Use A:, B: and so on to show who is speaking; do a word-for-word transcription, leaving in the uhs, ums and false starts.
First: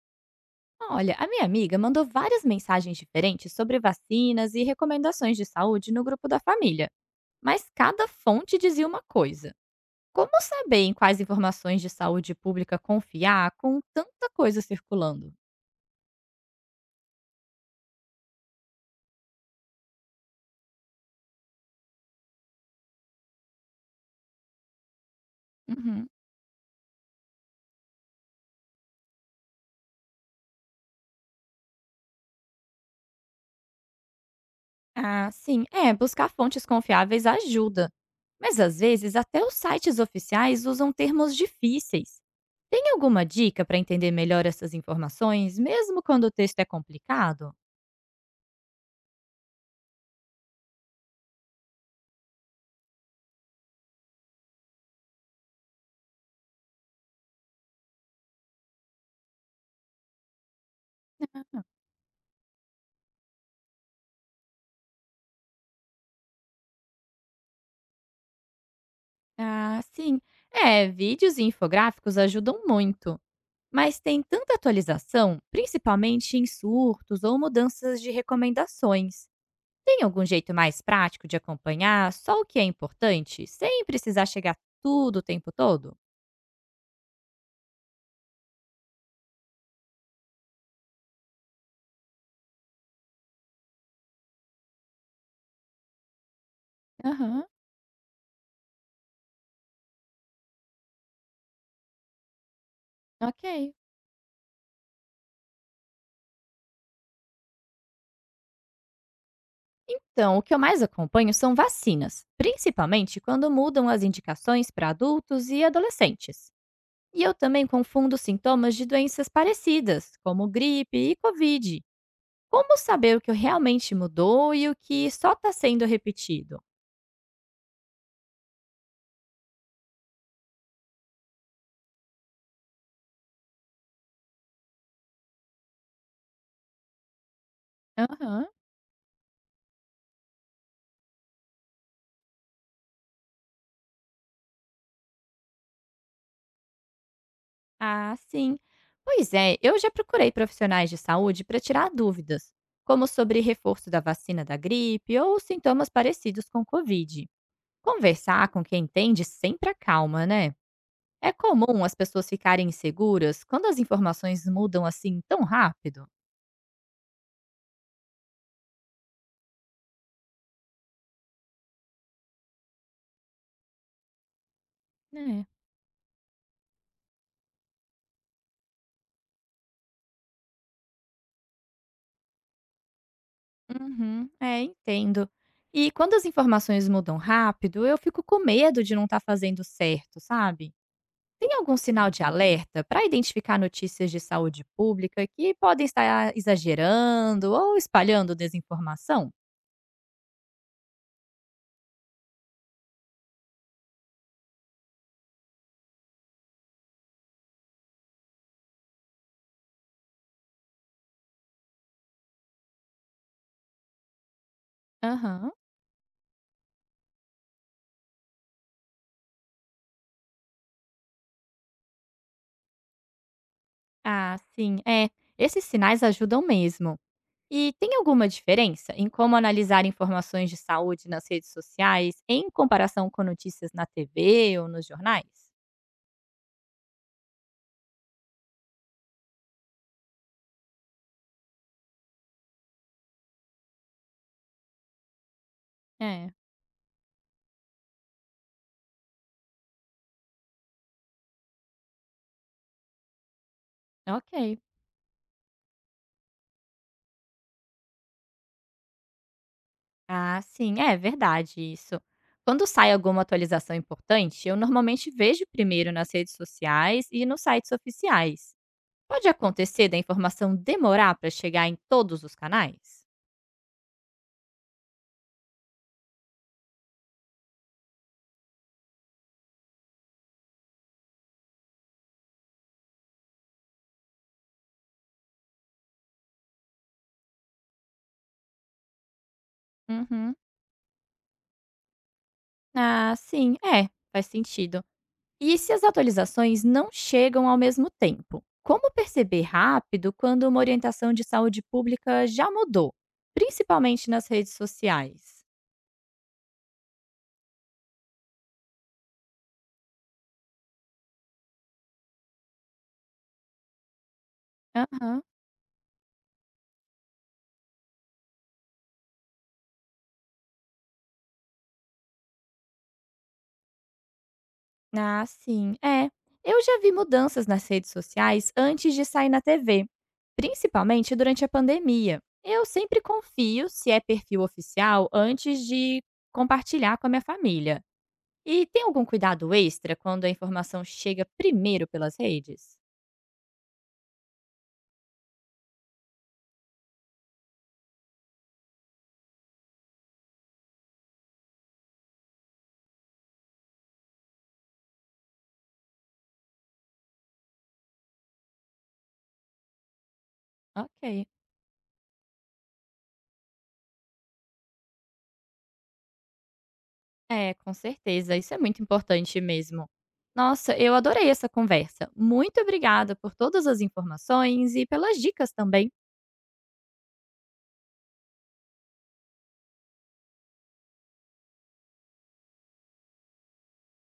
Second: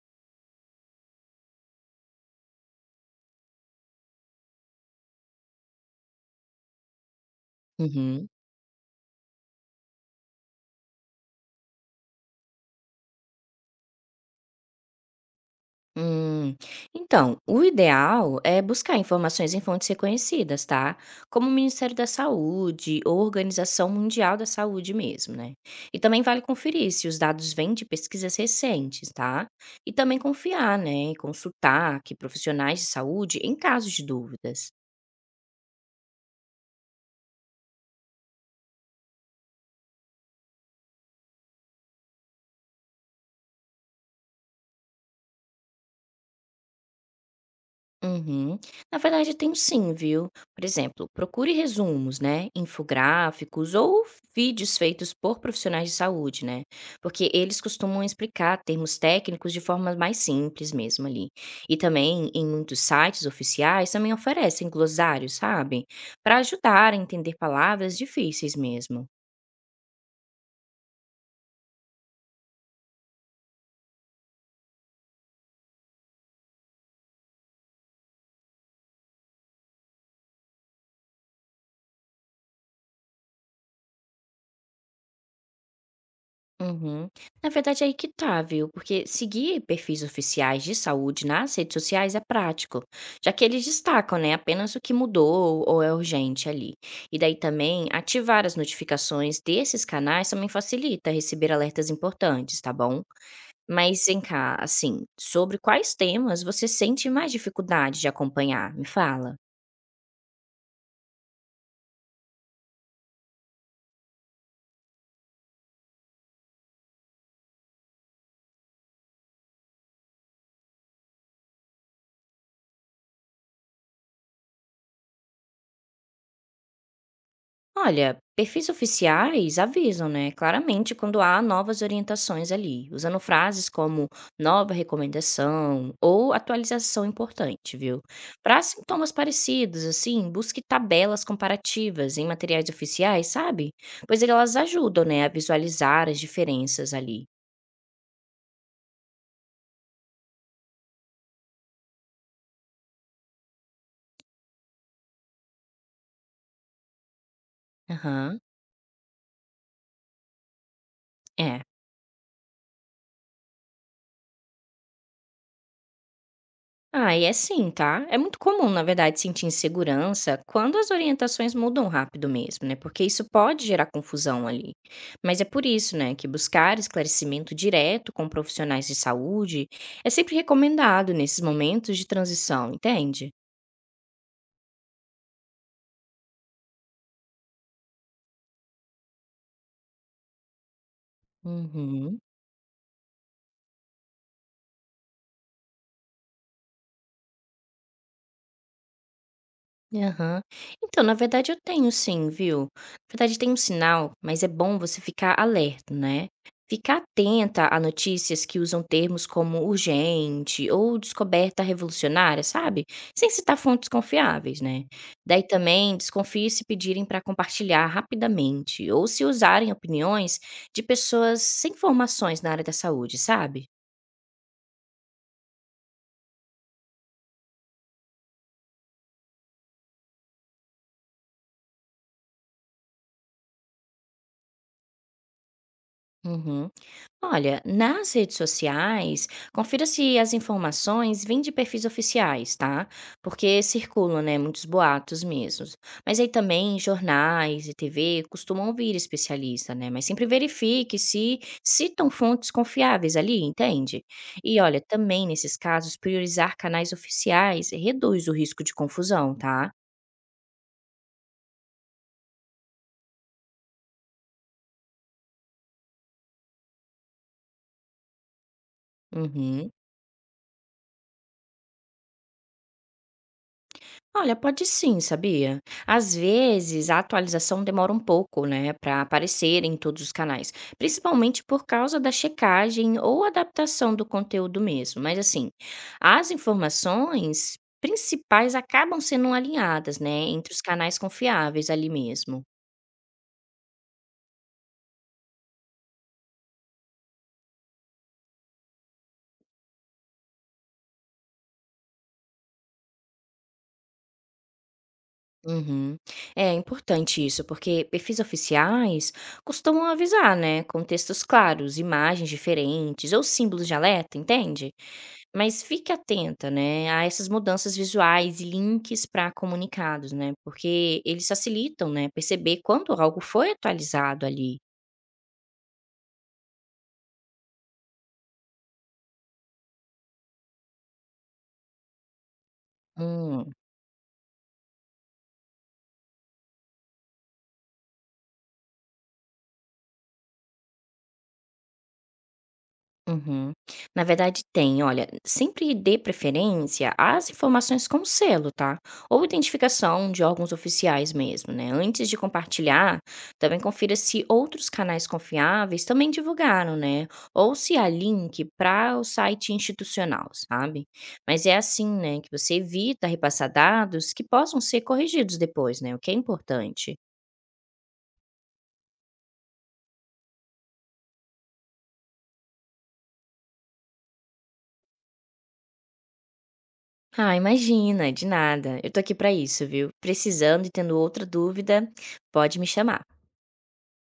A: Olha, a minha amiga mandou várias mensagens diferentes sobre vacinas e recomendações de saúde no grupo da família, mas cada
B: Uhum.
A: fonte dizia uma coisa. Como saber em quais informações de saúde pública confiar com tanta coisa circulando?
B: Hum. Então, o ideal é buscar informações em fontes reconhecidas, tá? Como o Ministério da Saúde ou Organização Mundial da Saúde mesmo, né? E
A: Uhum.
B: também vale conferir se os dados vêm de pesquisas recentes, tá? E também confiar, né? E consultar que profissionais de saúde em casos de dúvidas.
A: Ah, sim, é, buscar fontes confiáveis ajuda. Mas às vezes até os sites oficiais usam termos difíceis. Tem alguma dica para entender melhor essas informações, mesmo quando o texto é complicado?
B: Uhum. Na verdade, tenho sim, viu? Por exemplo, procure resumos, né? Infográficos ou vídeos feitos por profissionais de saúde, né? Porque eles costumam explicar termos técnicos de forma mais simples mesmo ali. E também, em muitos sites oficiais, também oferecem glossários, sabe? Para ajudar a entender palavras difíceis mesmo.
A: Ah, sim. É, vídeos e infográficos ajudam muito, mas tem tanta atualização, principalmente em surtos ou mudanças de recomendações. Tem algum jeito mais prático de acompanhar só o que é importante, sem precisar chegar tudo o tempo todo?
B: Uhum. Na verdade, é aí que tá, viu? Porque seguir perfis oficiais de saúde nas redes sociais é prático, já que eles destacam, né, apenas o que mudou ou é urgente ali. E daí
A: Aham,
B: também, ativar as notificações desses canais também facilita receber alertas importantes, tá bom?
A: ok.
B: Mas vem cá, assim, sobre quais temas você sente mais dificuldade de acompanhar? Me fala.
A: Então, o que eu mais acompanho são vacinas, principalmente quando mudam as indicações para adultos e adolescentes. E eu também confundo sintomas de doenças parecidas, como gripe e Covid. Como saber o que realmente mudou e o que só está sendo repetido?
B: Olha, perfis oficiais avisam, né, claramente quando há novas orientações ali, usando frases como nova recomendação ou atualização importante, viu?
A: Aham.
B: Para sintomas parecidos, assim, busque tabelas comparativas em materiais oficiais, sabe? Pois elas ajudam, né, a visualizar as diferenças ali.
A: Ah, sim. Pois é, eu já procurei profissionais de saúde para tirar dúvidas, como sobre reforço da vacina da gripe ou sintomas parecidos com Covid.
B: Aham,
A: Conversar com quem entende sempre acalma, né? É
B: é.
A: comum as pessoas ficarem inseguras quando as informações mudam assim tão rápido.
B: Ah, e é sim, tá? É muito comum, na verdade, sentir insegurança quando as orientações mudam rápido mesmo, né? Porque isso pode gerar confusão ali. Mas é por isso, né, que buscar esclarecimento direto com profissionais de saúde é sempre recomendado nesses momentos de transição, entende?
A: Uhum. É, entendo. E quando as informações mudam rápido, eu fico com medo de não estar fazendo certo, sabe? Tem algum sinal
B: Uhum.
A: de alerta para identificar notícias de saúde pública que podem estar exagerando ou espalhando desinformação?
B: Aham. Então, na verdade eu tenho sim, viu. Na verdade tem um sinal, mas é bom você ficar alerta, né. Ficar atenta a notícias que usam termos como urgente ou descoberta revolucionária, sabe, sem citar fontes confiáveis, né. Daí
A: Aham.
B: também desconfie se pedirem para compartilhar rapidamente ou se usarem opiniões de pessoas sem formações na área da saúde, sabe.
A: Ah, sim. É, esses sinais ajudam mesmo. E tem alguma diferença em como analisar informações de saúde nas redes sociais em comparação com notícias na T V ou nos jornais?
B: Uhum. Olha, nas redes sociais, confira se as informações vêm de perfis oficiais, tá? Porque circulam, né, muitos boatos mesmo. Mas aí
A: É,
B: também jornais e T V costumam ouvir especialista, né? Mas sempre verifique se citam fontes confiáveis ali, entende? E
A: ok.
B: olha, também nesses casos, priorizar canais oficiais reduz o risco de confusão, tá?
A: Ah, sim, é verdade isso. Quando sai alguma atualização importante, eu normalmente vejo primeiro nas redes sociais e nos sites oficiais. Pode
B: Uhum.
A: acontecer da informação demorar para chegar em todos os canais?
B: Olha, pode sim, sabia? Às vezes a atualização demora um pouco, né, para aparecer em todos os canais, principalmente por causa da checagem ou adaptação do conteúdo mesmo. Mas assim, as informações principais acabam sendo alinhadas, né,
A: Uhum.
B: entre os canais confiáveis ali mesmo.
A: Ah, sim, é, faz sentido. E se as atualizações não chegam ao mesmo tempo? Como perceber rápido quando uma orientação de saúde pública já mudou, principalmente nas redes sociais?
B: Uhum. É importante isso, porque perfis oficiais costumam avisar, né, com textos claros, imagens diferentes ou símbolos de alerta, entende?
A: Aham.
B: Mas fique atenta, né, a essas mudanças visuais e links para comunicados, né, porque eles facilitam, né, perceber quando algo foi atualizado ali.
A: Ah, sim. É. Eu já vi mudanças nas redes sociais antes de sair na T V, principalmente durante a pandemia. Eu sempre
B: Hum.
A: confio se é perfil oficial antes de compartilhar com a minha família. E tem algum cuidado extra quando a informação chega primeiro pelas redes?
B: Uhum. Na verdade tem, olha, sempre dê preferência às informações com selo, tá? Ou identificação de órgãos oficiais mesmo, né? Antes de compartilhar, também confira se outros canais confiáveis também divulgaram, né? Ou se há link para o site institucional, sabe?
A: Ok.
B: Mas é assim, né, que você evita repassar dados que possam ser corrigidos depois, né? O que é importante.
A: É, com certeza. Isso é muito importante mesmo. Nossa, eu adorei essa conversa. Muito obrigada por todas as informações e pelas dicas também.
B: Ah, imagina, de nada. Eu tô aqui pra isso, viu? Precisando e tendo outra dúvida, pode me chamar.